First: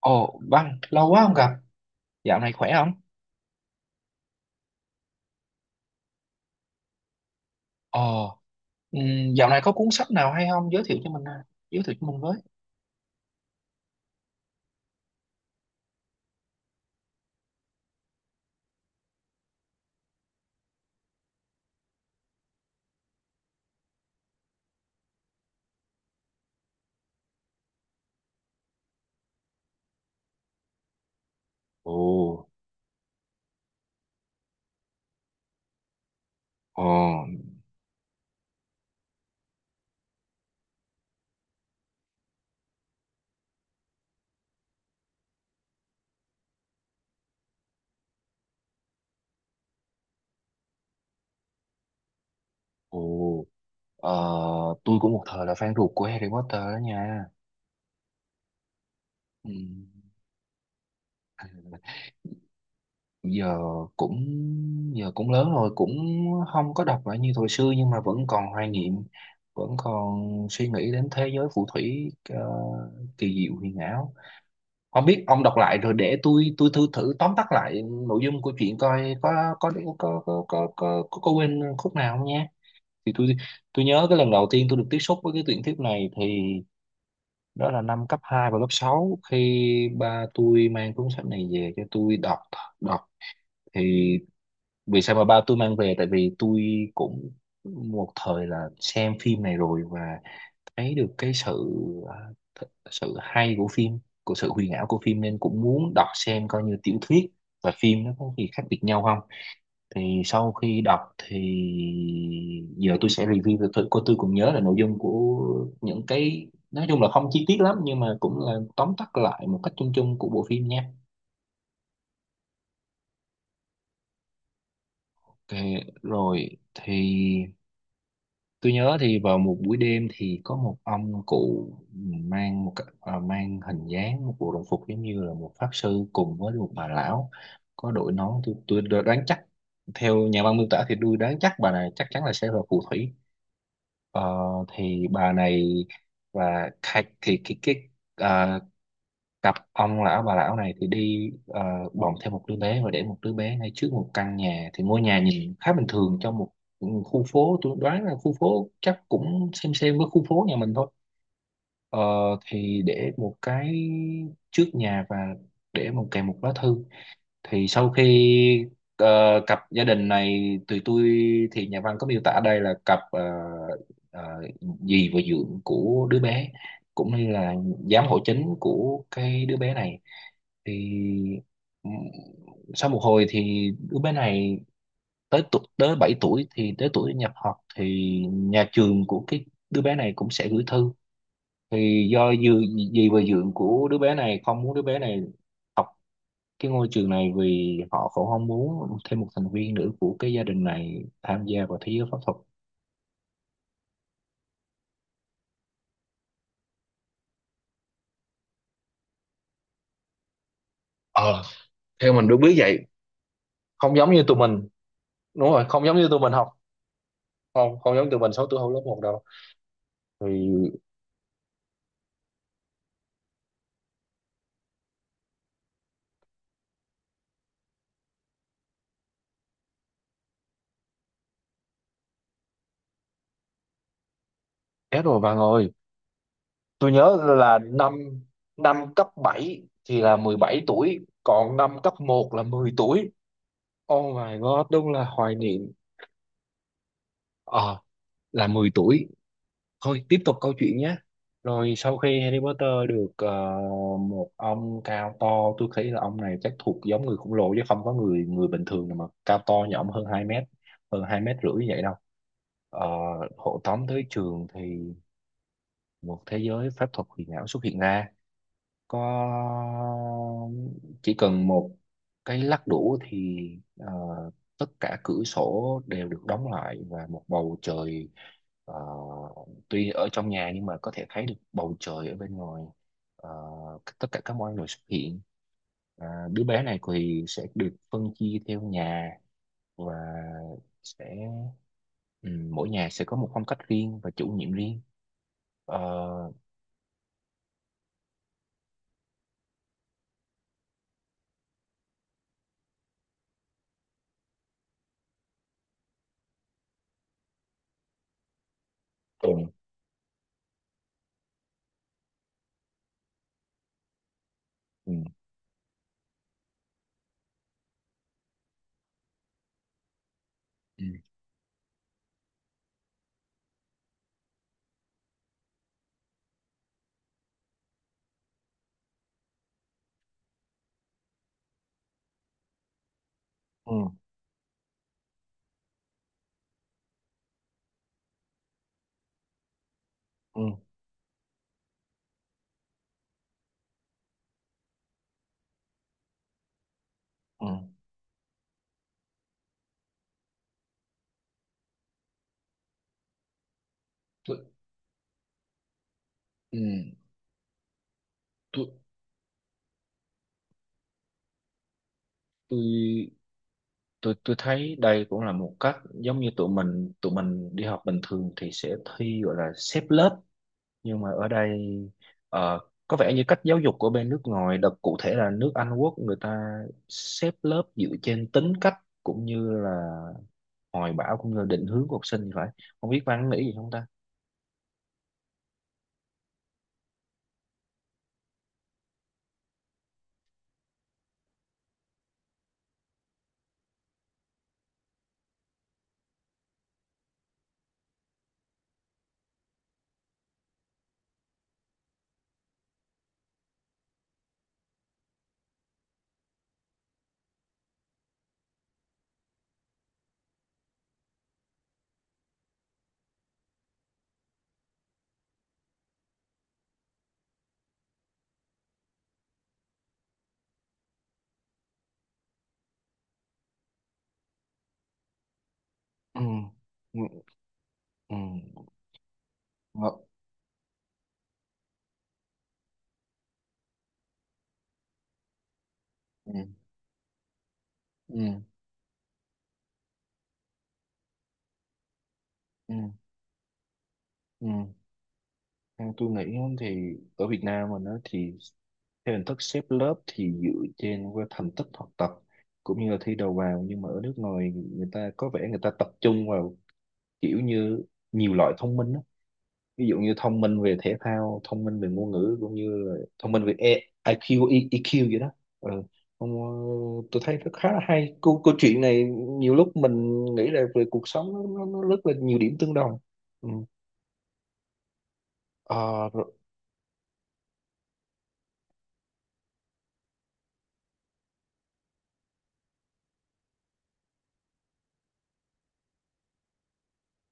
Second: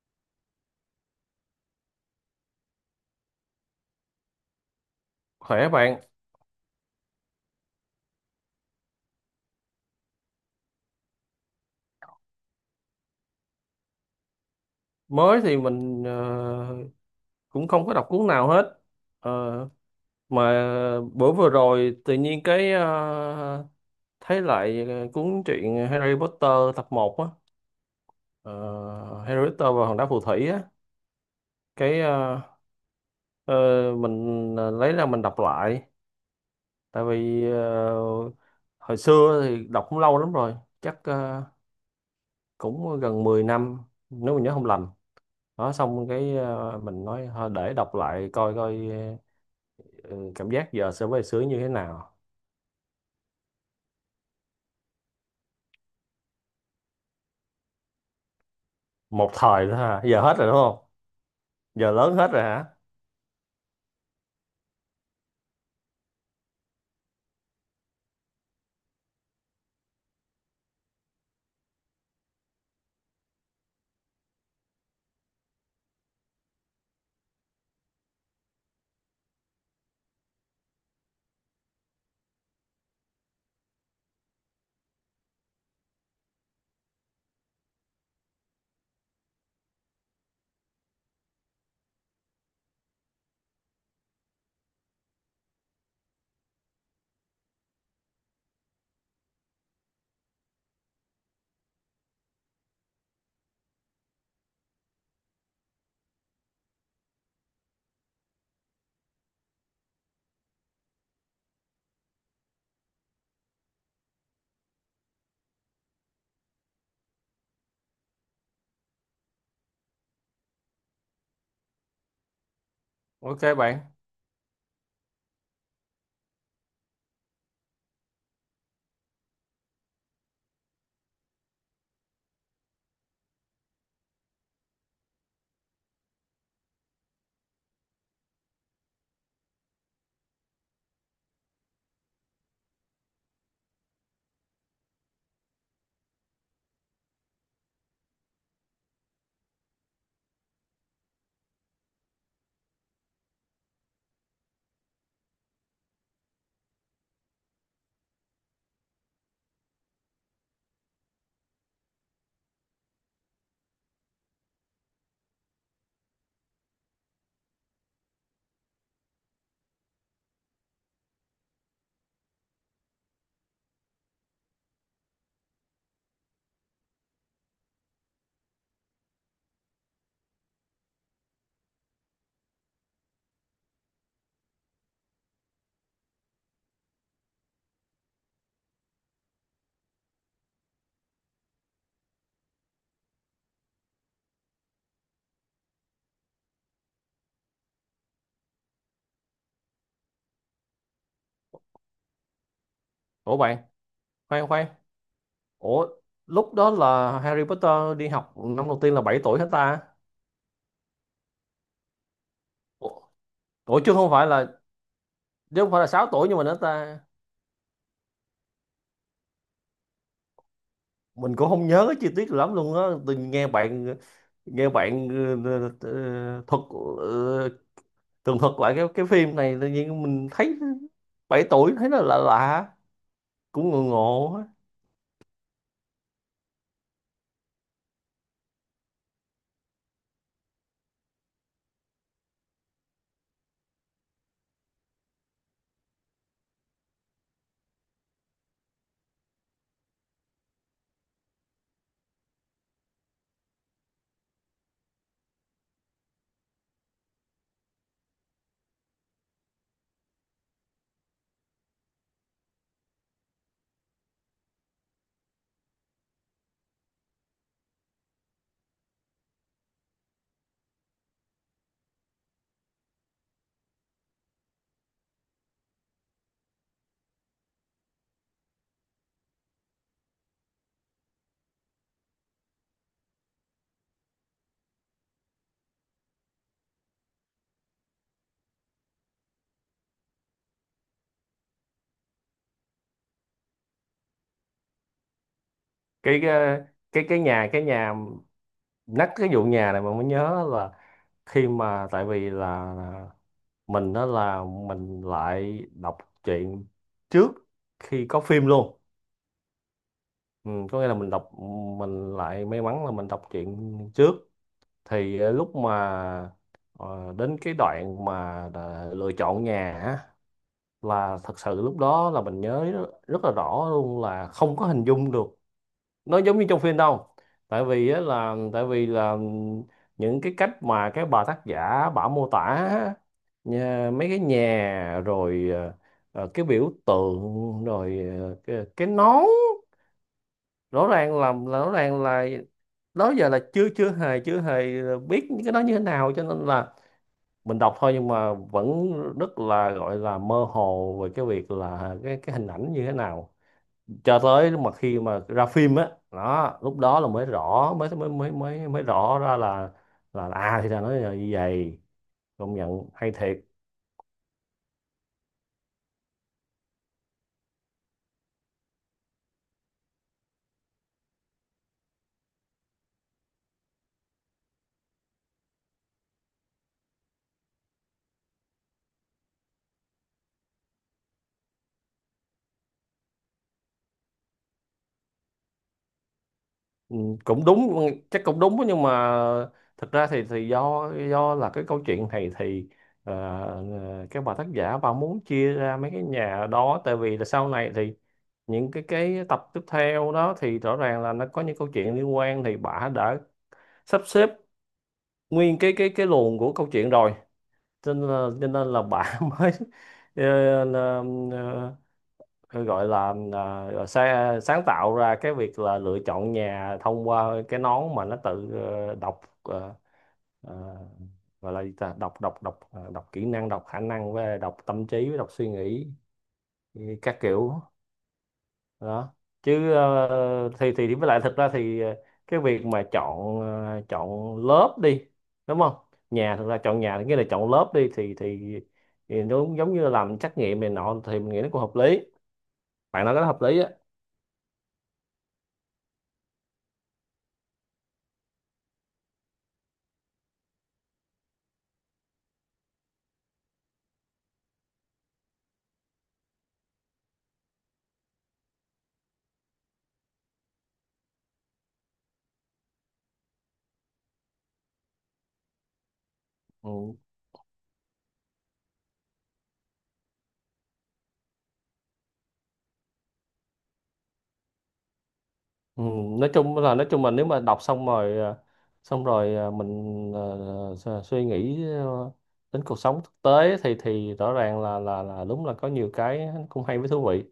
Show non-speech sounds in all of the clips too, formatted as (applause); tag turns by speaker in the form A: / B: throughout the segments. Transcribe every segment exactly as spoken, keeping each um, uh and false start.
A: Ồ, Văn, lâu quá không gặp. Dạo này khỏe không?
B: Khỏe bạn.
A: Ồ, ừm, dạo này có cuốn sách nào hay không? Giới thiệu cho mình, à. Giới thiệu cho mình với.
B: Mới thì mình ờ, cũng không có đọc cuốn nào hết. Ờ, mà bữa vừa rồi tự nhiên cái ờ, thấy lại ờ, cuốn truyện Harry Potter tập một á. Ờ, Harry Potter và Hòn đá phù thủy á, cái ờ,
A: Ồ,
B: ờ, mình ờ, lấy ra mình đọc lại.
A: ồ,
B: Tại vì ờ, hồi xưa thì đọc cũng lâu lắm rồi, chắc ờ, cũng gần mười năm nếu mình nhớ không lầm đó. Xong cái ờ, mình nói thôi để đọc lại coi coi. Ừ, cảm giác giờ so với xưa như thế nào?
A: ồ, ờ, tôi cũng một thời là fan ruột của Harry Potter đó nha.
B: Một thời thôi
A: Ừm,
B: hả, giờ hết rồi đúng không? Giờ lớn hết rồi hả?
A: giờ cũng giờ cũng lớn rồi, cũng không có đọc lại như thời xưa nhưng mà vẫn còn hoài niệm, vẫn còn suy nghĩ đến thế giới phù thủy ờ, kỳ diệu huyền ảo. Không biết ông đọc lại rồi để tôi tôi thử thử tóm tắt lại nội dung của chuyện coi có có có có có có có, có quên khúc nào không nhé. Thì tôi tôi nhớ cái lần đầu tiên tôi được tiếp xúc với cái tuyển thuyết này thì đó là năm cấp hai và lớp sáu khi ba tôi mang cuốn sách này về cho tôi đọc đọc thì vì sao mà ba tôi mang về, tại vì tôi cũng một thời là xem phim này rồi và thấy được cái sự à, th- sự hay của phim, của sự huyền ảo của phim nên cũng muốn đọc xem coi như tiểu thuyết và phim nó có gì khác biệt nhau không. Thì sau khi đọc thì giờ tôi sẽ review cho tôi cô tôi cũng nhớ là nội dung của những cái, nói chung là không chi tiết lắm nhưng mà cũng là tóm tắt lại một cách chung chung của bộ phim nha.
B: Ok bạn.
A: Ok, rồi thì tôi nhớ thì vào một buổi đêm thì có một ông cụ mang một cái- à, mang hình dáng một bộ đồng phục giống như là một pháp sư cùng với một bà lão có đội nón. Tôi tôi đoán chắc theo nhà văn miêu tả thì tôi đoán chắc bà này chắc chắn là sẽ là phù thủy. Ờ, thì bà này và khai- thì cái cái à, cặp ông lão bà lão này thì đi, ờ, bồng thêm một đứa bé và để một đứa bé ngay trước một căn nhà. Thì ngôi nhà nhìn khá bình thường trong một khu phố, tôi đoán là khu phố chắc cũng xem xem với khu phố nhà mình thôi. Ờ, thì để một cái trước nhà và để một kèm một lá thư. Thì sau khi ờ, cặp gia đình này tụi tôi thì nhà văn có miêu tả đây là cặp ờ, ờ, dì và dượng của đứa bé, cũng như là giám hộ chính của cái đứa bé này. Thì ừm, sau một hồi thì đứa bé này tới tuổi, tới bảy tuổi thì tới tuổi nhập học thì nhà trường của cái đứa bé này cũng sẽ gửi thư. Thì do dì, dì và dượng của đứa bé này không muốn đứa bé này cái ngôi trường này vì họ cũng không muốn thêm một thành viên nữa của cái gia đình này tham gia vào thế giới pháp thuật.
B: Ủa bạn, khoan khoan, ủa, lúc đó là Harry Potter đi học năm đầu tiên là bảy tuổi hết ta?
A: Ờ, theo mình vậy.
B: Ủa, ủa chứ
A: Không
B: không
A: giống như
B: phải
A: tụi
B: là,
A: mình. Đúng
B: chứ
A: rồi,
B: không phải
A: không
B: là
A: giống như
B: sáu
A: tụi
B: tuổi
A: mình
B: nhưng mà
A: học.
B: nữa ta?
A: Không không giống tụi mình sáu tuổi học lớp một đâu. Thì
B: Mình cũng không nhớ cái chi tiết lắm luôn á, tôi nghe bạn, nghe bạn ờ, ờ, ờ, thuật, ờ, tường thuật lại cái cái phim này tự nhiên mình thấy bảy tuổi thấy nó lạ lạ, cũng ngộ ngộ.
A: chết rồi bạn ơi, tôi nhớ là năm năm cấp bảy thì là mười bảy tuổi còn năm cấp một là mười tuổi. Oh my god, đúng là hoài niệm. Ờ, là mười tuổi. Thôi tiếp tục câu chuyện nhé. Rồi sau khi Harry Potter được, ờ, một ông cao to, tôi thấy là ông này chắc thuộc giống người khổng lồ chứ không có người người bình thường nào mà cao to như ông, hơn hai mét, hơn hai mét rưỡi như vậy đâu. Ờ, hộ tống tới trường thì một thế giới pháp thuật huyền ảo xuất hiện ra. Có chỉ cần một cái lắc đũa thì, ờ, tất cả cửa sổ đều được đóng lại và một bầu trời, ờ, tuy ở trong nhà nhưng mà có thể thấy được bầu trời ở bên ngoài. Ờ, tất cả các mọi người xuất hiện. À, đứa bé này thì sẽ được phân chia theo nhà và sẽ, ừ, mỗi nhà sẽ có một phong cách riêng và chủ nhiệm riêng.
B: cái
A: Ờ,
B: cái cái cái nhà, cái nhà, nhắc cái vụ nhà này mà mới nhớ là khi mà, tại vì là mình đó là mình lại đọc truyện trước khi có phim luôn.
A: ừ,
B: Ừ, có nghĩa là mình đọc, mình lại may mắn là mình đọc truyện trước.
A: ừ,
B: Thì ờ, lúc mà ờ, đến cái đoạn mà đã lựa chọn nhà á,
A: ừ,
B: là thật sự lúc đó là mình nhớ rất là rõ luôn là không có hình dung được nó giống như trong phim đâu. Tại vì á là tại vì là những cái cách mà cái bà tác giả bà mô tả á,
A: ừ,
B: nhà, mấy cái nhà rồi ờ, ờ, cái biểu tượng rồi ờ, cái, cái nón.
A: ừ.
B: Rõ ràng là là- rõ ràng là đó giờ là chưa chưa hề chưa hề biết những cái đó như thế nào, cho nên là
A: Ừ.
B: mình đọc thôi nhưng mà vẫn rất là gọi là mơ hồ về cái việc là cái cái hình ảnh như thế nào, cho
A: Tôi,
B: tới lúc mà khi mà ra phim á đó
A: ừ.
B: lúc đó là mới rõ, mới mới mới
A: Tôi,
B: mới mới rõ ra là là, là à thì ra nó là như vậy. Công nhận
A: tôi
B: hay thiệt.
A: tôi tôi thấy đây cũng là một cách giống như tụi mình tụi mình đi học bình thường thì sẽ thi gọi là xếp lớp, nhưng mà ở đây ờ, có vẻ như cách giáo dục của bên nước ngoài đặc cụ thể là nước Anh Quốc, người ta xếp lớp dựa trên tính cách cũng như là hoài bão cũng như định hướng của học sinh thì phải. Không biết Văn nghĩ gì không ta?
B: Ừ, cũng đúng, chắc cũng đúng, nhưng mà thật ra thì thì do do là cái câu chuyện này thì ờ, ờ, các bà tác giả bà muốn chia ra mấy cái nhà đó tại vì là sau này thì những cái cái tập tiếp theo đó thì rõ ràng là nó có những câu chuyện liên quan thì bà đã sắp xếp nguyên cái cái cái luồng của câu chuyện rồi. Cho nên là, cho nên là bạn (laughs) mới ờ, là, ờ, gọi là, là gọi sa- sáng tạo ra cái việc là lựa chọn nhà thông qua cái nón mà nó tự ờ, đọc, ờ, ờ, gọi là gì ta, đọc đọc đọc ờ, đọc kỹ năng, đọc khả năng với đọc tâm trí với đọc suy nghĩ
A: Ừ, ừ,
B: các kiểu
A: ừ.
B: đó. Chứ
A: Ờ,
B: ờ, thì thì với lại thật ra thì ờ, cái việc mà chọn, ờ, chọn lớp đi, đúng không?
A: ừ,
B: Nhà, thật ra chọn nhà thì nghĩa là chọn lớp đi thì
A: ừ,
B: thì, thì nó cũng giống như là làm trắc nghiệm này nọ thì mình nghĩ nó cũng hợp lý.
A: ừ,
B: Bạn nói cái đó hợp lý á.
A: ừ. Theo tôi nghĩ á, thì ở Việt Nam mình đó thì theo hình thức xếp lớp thì dựa trên qua thành tích học tập cũng như là thi đầu vào, nhưng mà ở nước ngoài người ta có vẻ người ta tập trung vào kiểu như nhiều loại thông minh đó. Ví dụ như thông minh về thể thao, thông minh về ngôn ngữ cũng như là thông minh về E- i kiu, E- i kiu vậy đó. Ừ. Không,
B: Ừ.
A: ờ, tôi thấy rất khá là hay. Câu, câu chuyện này nhiều lúc mình nghĩ là về cuộc sống nó, nó, nó rất là nhiều điểm tương đồng. Ừ.
B: Ừ.
A: Ờ,
B: Nói chung là, nói chung là nếu mà đọc xong rồi ờ, xong rồi ờ, mình ờ, su- suy nghĩ ờ, đến cuộc sống thực tế thì thì rõ ràng là là là đúng là có nhiều cái cũng hay với thú vị.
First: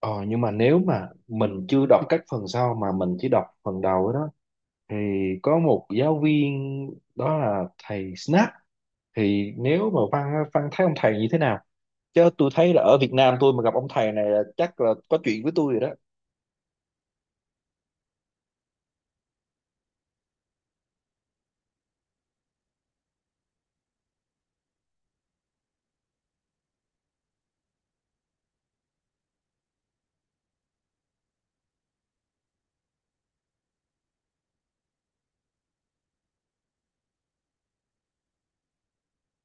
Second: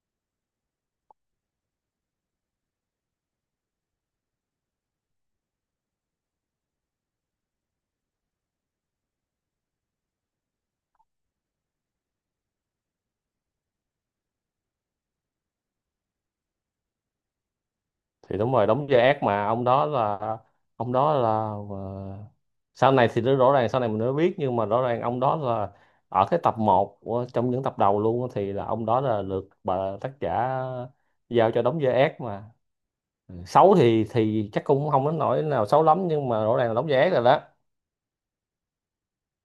A: Ờ, nhưng mà nếu mà mình chưa đọc các phần sau mà mình chỉ đọc phần đầu ấy đó thì có một giáo viên đó là thầy Snap. Thì nếu mà Văn á, Văn thấy ông thầy như thế nào? Chứ tôi thấy là ở Việt Nam tôi mà gặp ông thầy này là chắc là có chuyện với tôi rồi đó.
B: Thì đúng rồi, đóng vai ác mà, ông đó là, ông đó là ờ, sau này thì nó rõ ràng, sau này mình mới biết, nhưng mà rõ ràng ông đó là ở cái tập một, trong những tập đầu luôn á, thì là ông đó là được bà tác giả giao cho đóng vai ác mà. Ừ. Xấu thì thì chắc cũng không đến nỗi nào xấu lắm nhưng mà rõ ràng là đóng vai ác rồi đó.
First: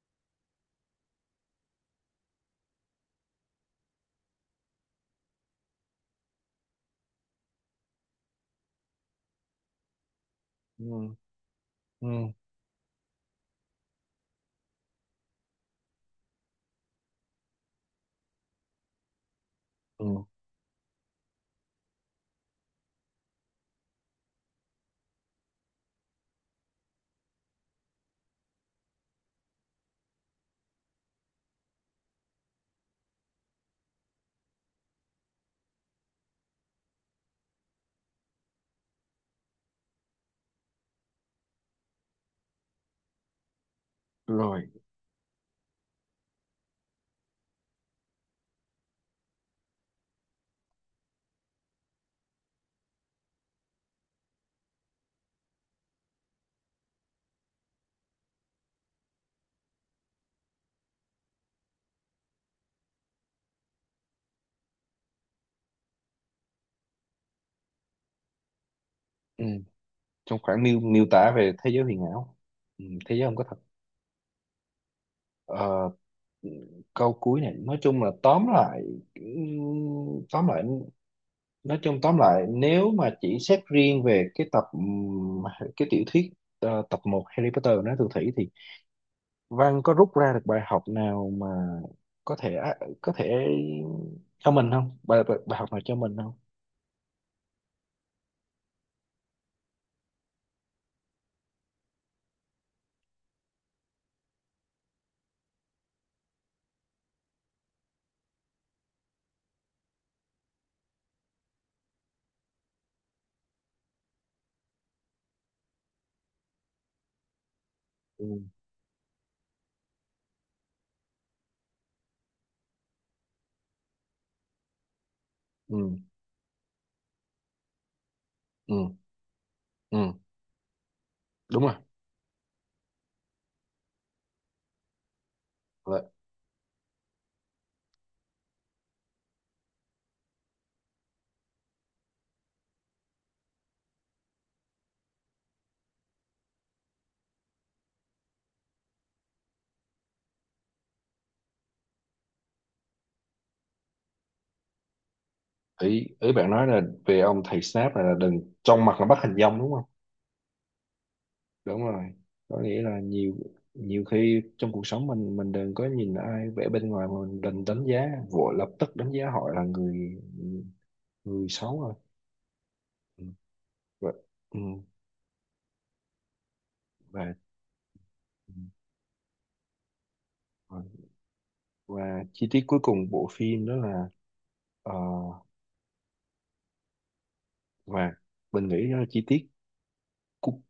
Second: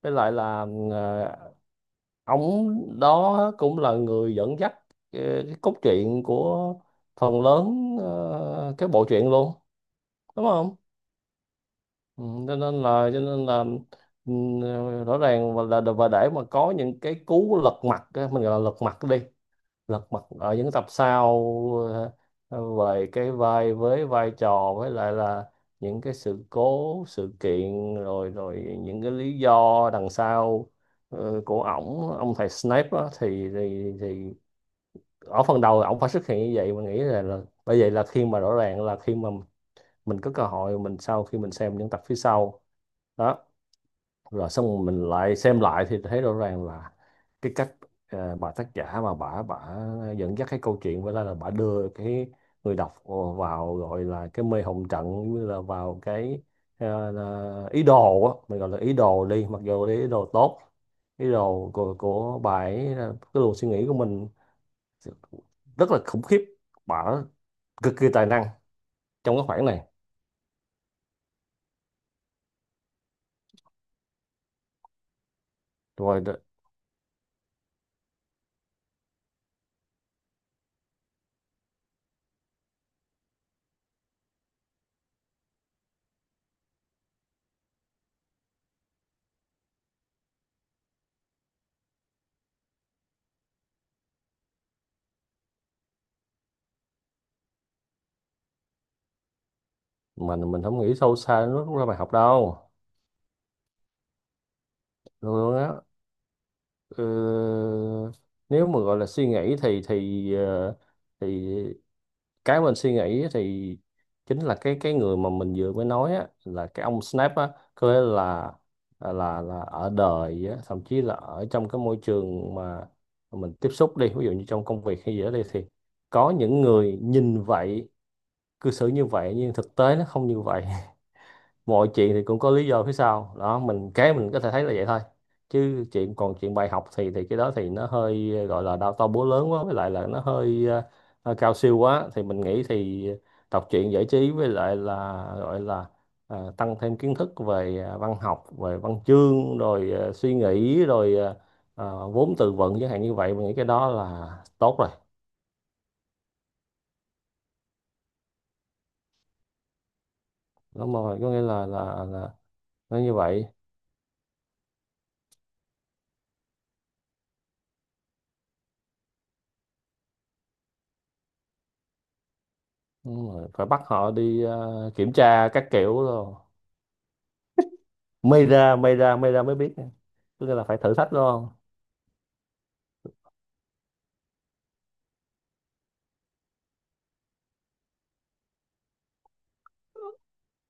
B: Với lại là ờ, ông đó cũng là người dẫn dắt cái, cái cốt truyện của phần lớn ờ, cái bộ truyện luôn, đúng không?
A: Ừ, ừ,
B: Ừ, cho nên là, cho nên là, ừ, rõ ràng và là và để mà có những cái cú lật mặt á, mình gọi là lật mặt đi, lật mặt
A: ừ,
B: ở những tập sau, ờ, ờ, về cái vai, với vai trò, với lại là những cái sự cố, sự kiện rồi rồi những cái lý do đằng sau ờ, của ổng, ông thầy Snape á, thì, thì thì ở phần đầu ổng phải xuất hiện như vậy mình nghĩ là, là bởi vậy là khi mà, rõ ràng là khi mà mình có cơ hội, mình sau khi mình xem những tập phía sau đó, rồi
A: rồi,
B: xong mình lại xem lại thì thấy rõ ràng là cái cách ờ, bà tác giả mà bà bà dẫn dắt cái câu chuyện với lại là bà đưa cái người đọc vào gọi là cái mê hồn trận, như là vào cái ờ, là ý đồ á, mình gọi là ý đồ đi, mặc dù là ý đồ tốt, ý đồ của, của bà ấy là cái luồng suy nghĩ của mình rất là khủng khiếp. Bà cực kỳ tài năng trong cái
A: ừ.
B: khoảng này.
A: Trong khoảng miêu miêu tả về thế giới huyền ảo, ừ, thế giới không có thật. Ờ,
B: Rồi đó.
A: câu cuối này nói chung là tóm lại, ừ, tóm lại, nói chung tóm lại nếu mà chỉ xét riêng về cái tập, ừm, cái tiểu thuyết, ờ, tập một Harry Potter nói Phù Thủy, thì Văn có rút ra được bài học nào mà có thể, có thể cho mình không, bài bài, bài học nào cho mình không?
B: Mình, mình không nghĩ sâu xa nó rút ra bài học đâu luôn á. Ờ, nếu mà gọi là suy nghĩ thì thì ờ, thì cái mình suy nghĩ thì chính là cái cái người mà mình vừa mới nói á, là cái ông Snap á. Có nghĩa
A: Ừ,
B: là, à, là, là ở đời á, thậm chí là ở trong cái môi trường mà mình tiếp xúc đi, ví dụ như trong công việc hay gì đó đi, thì
A: ừ,
B: có những người nhìn vậy, cư xử
A: ừ,
B: như vậy nhưng thực tế nó
A: ừ.
B: không như vậy.
A: Đúng rồi.
B: Mọi chuyện thì cũng có lý do phía sau đó, mình cái mình có thể thấy là vậy thôi. Chứ
A: Là,
B: chuyện, còn chuyện bài học thì thì cái đó thì nó hơi ờ, gọi là đau to búa lớn quá, với lại là nó hơi ờ, ờ, cao siêu quá thì mình nghĩ thì đọc truyện giải trí với lại là gọi là ờ, tăng thêm kiến thức về ờ, văn học, về văn chương rồi ờ, suy nghĩ rồi ờ, ờ, vốn từ vựng chẳng hạn như vậy mình nghĩ cái đó là tốt rồi.
A: ý ý bạn nói là về ông thầy Snape này là đừng trong mặt là bắt hình dong đúng.
B: Đúng rồi, có nghĩa là
A: Đúng rồi,
B: là, là
A: có nghĩa
B: nó
A: là
B: như
A: nhiều,
B: vậy.
A: nhiều khi trong cuộc sống mình mình đừng có nhìn ai vẻ bên ngoài mà mình đừng đánh giá vội lập tức đánh giá họ là người, người xấu rồi. Ừ.
B: Đúng rồi. Phải bắt họ
A: Và,
B: đi
A: ừ.
B: ờ, kiểm tra các kiểu rồi
A: Và
B: may ra, may ra, may ra mới biết. Có nghĩa là phải
A: và
B: thử thách đúng không?
A: và chi tiết cuối cùng bộ phim đó là, ờ, và mình nghĩ đó là chi tiết cu-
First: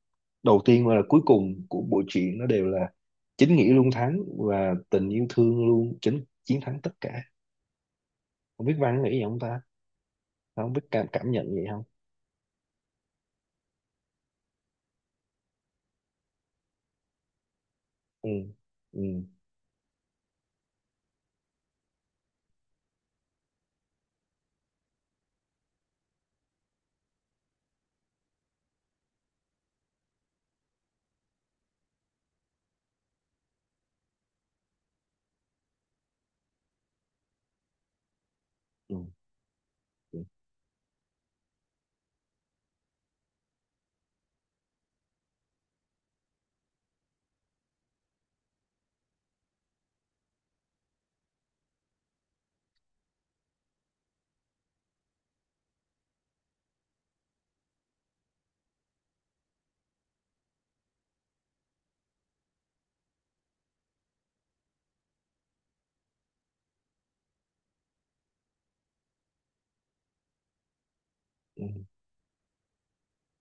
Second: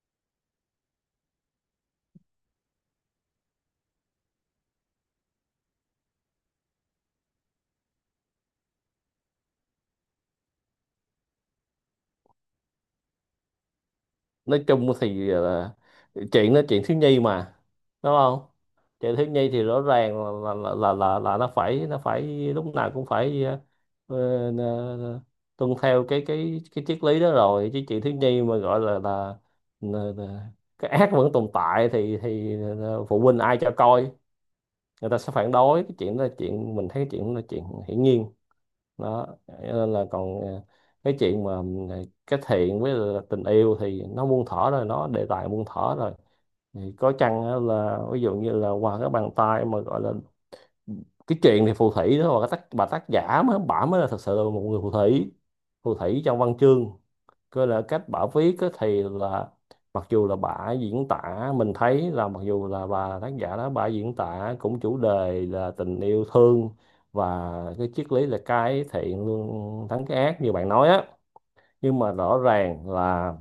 A: đầu tiên và là cuối cùng của bộ truyện nó đều là chính nghĩa luôn thắng và tình yêu thương luôn chính chiến thắng tất cả. Không biết Văn nghĩ gì không ta? Không biết cảm, cảm nhận gì không?
B: Nói chung thì là chuyện, nó chuyện thiếu nhi mà, đúng
A: Ừ,
B: không?
A: ừ,
B: Chuyện thiếu nhi thì rõ ràng là là là là, là nó phải, nó phải lúc nào cũng phải ờ, ờ, ờ, tuân theo cái cái cái triết lý đó rồi. Chứ chuyện thiếu nhi mà gọi là là, là, là cái ác vẫn tồn tại thì thì ờ, phụ huynh ai cho coi, người ta sẽ phản đối cái chuyện đó, là chuyện mình thấy cái chuyện đó là chuyện hiển nhiên
A: ừ,
B: đó. Nên là
A: ừ,
B: còn ờ, cái chuyện mà ờ, cái thiện với là tình yêu thì nó muôn thuở rồi, nó đề tài muôn thuở rồi. Thì có chăng á là ví dụ như là qua cái bàn tay mà gọi là cái chuyện thì phù thủy đó và cái tác, bà tác giả mới, bả mới là thật sự là một người phù thủy, phù thủy trong văn chương cơ, là cách bà viết á, thì là mặc dù là bà diễn tả, mình thấy là mặc dù là bà tác giả đó bà diễn tả cũng chủ đề là tình yêu thương và cái triết lý là cái thiện luôn thắng cái ác như bạn nói á,
A: ừ,
B: nhưng mà rõ ràng là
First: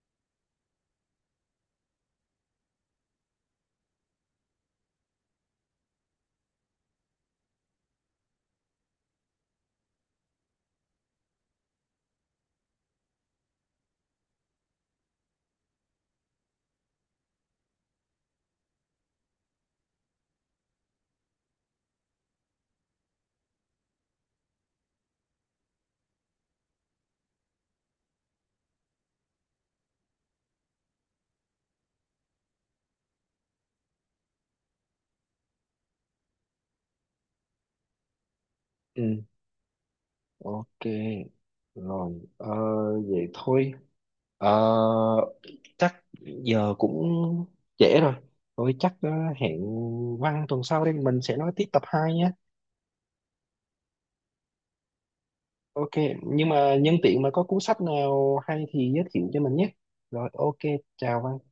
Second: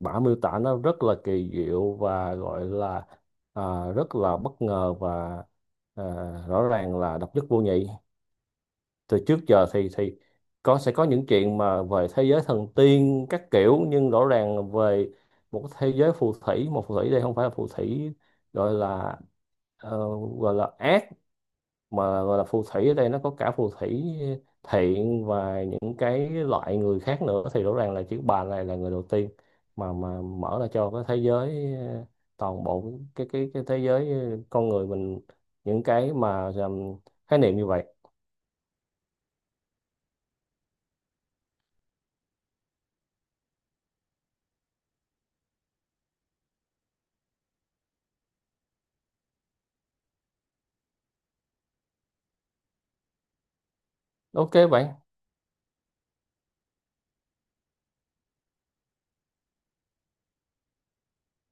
B: bà miêu tả nó rất là kỳ diệu và gọi là, à, rất là bất ngờ và, à, rõ ràng là độc nhất vô nhị. Từ trước giờ thì thì có, sẽ có những chuyện mà về thế giới thần tiên các kiểu nhưng rõ ràng về một cái thế giới phù thủy, một phù thủy đây không phải là phù thủy gọi là ờ, gọi là ác, mà gọi là phù thủy ở đây nó có cả phù thủy thiện và những cái loại người khác nữa, thì rõ ràng là chữ bà này là người đầu tiên mà mà mở ra cho cái thế giới, ờ, toàn bộ cái cái cái thế giới ờ, con người mình những cái mà ờ, khái niệm như vậy.
A: ừ, ok. Rồi ờ, vậy thôi. Ờ, chắc giờ cũng trễ rồi, thôi chắc, ờ, hẹn Văn tuần sau, đây mình sẽ nói tiếp tập hai nhé.
B: Ok bạn.
A: Ok, nhưng mà nhân tiện mà có cuốn sách nào hay thì giới thiệu cho mình nhé. Rồi ok, chào Văn.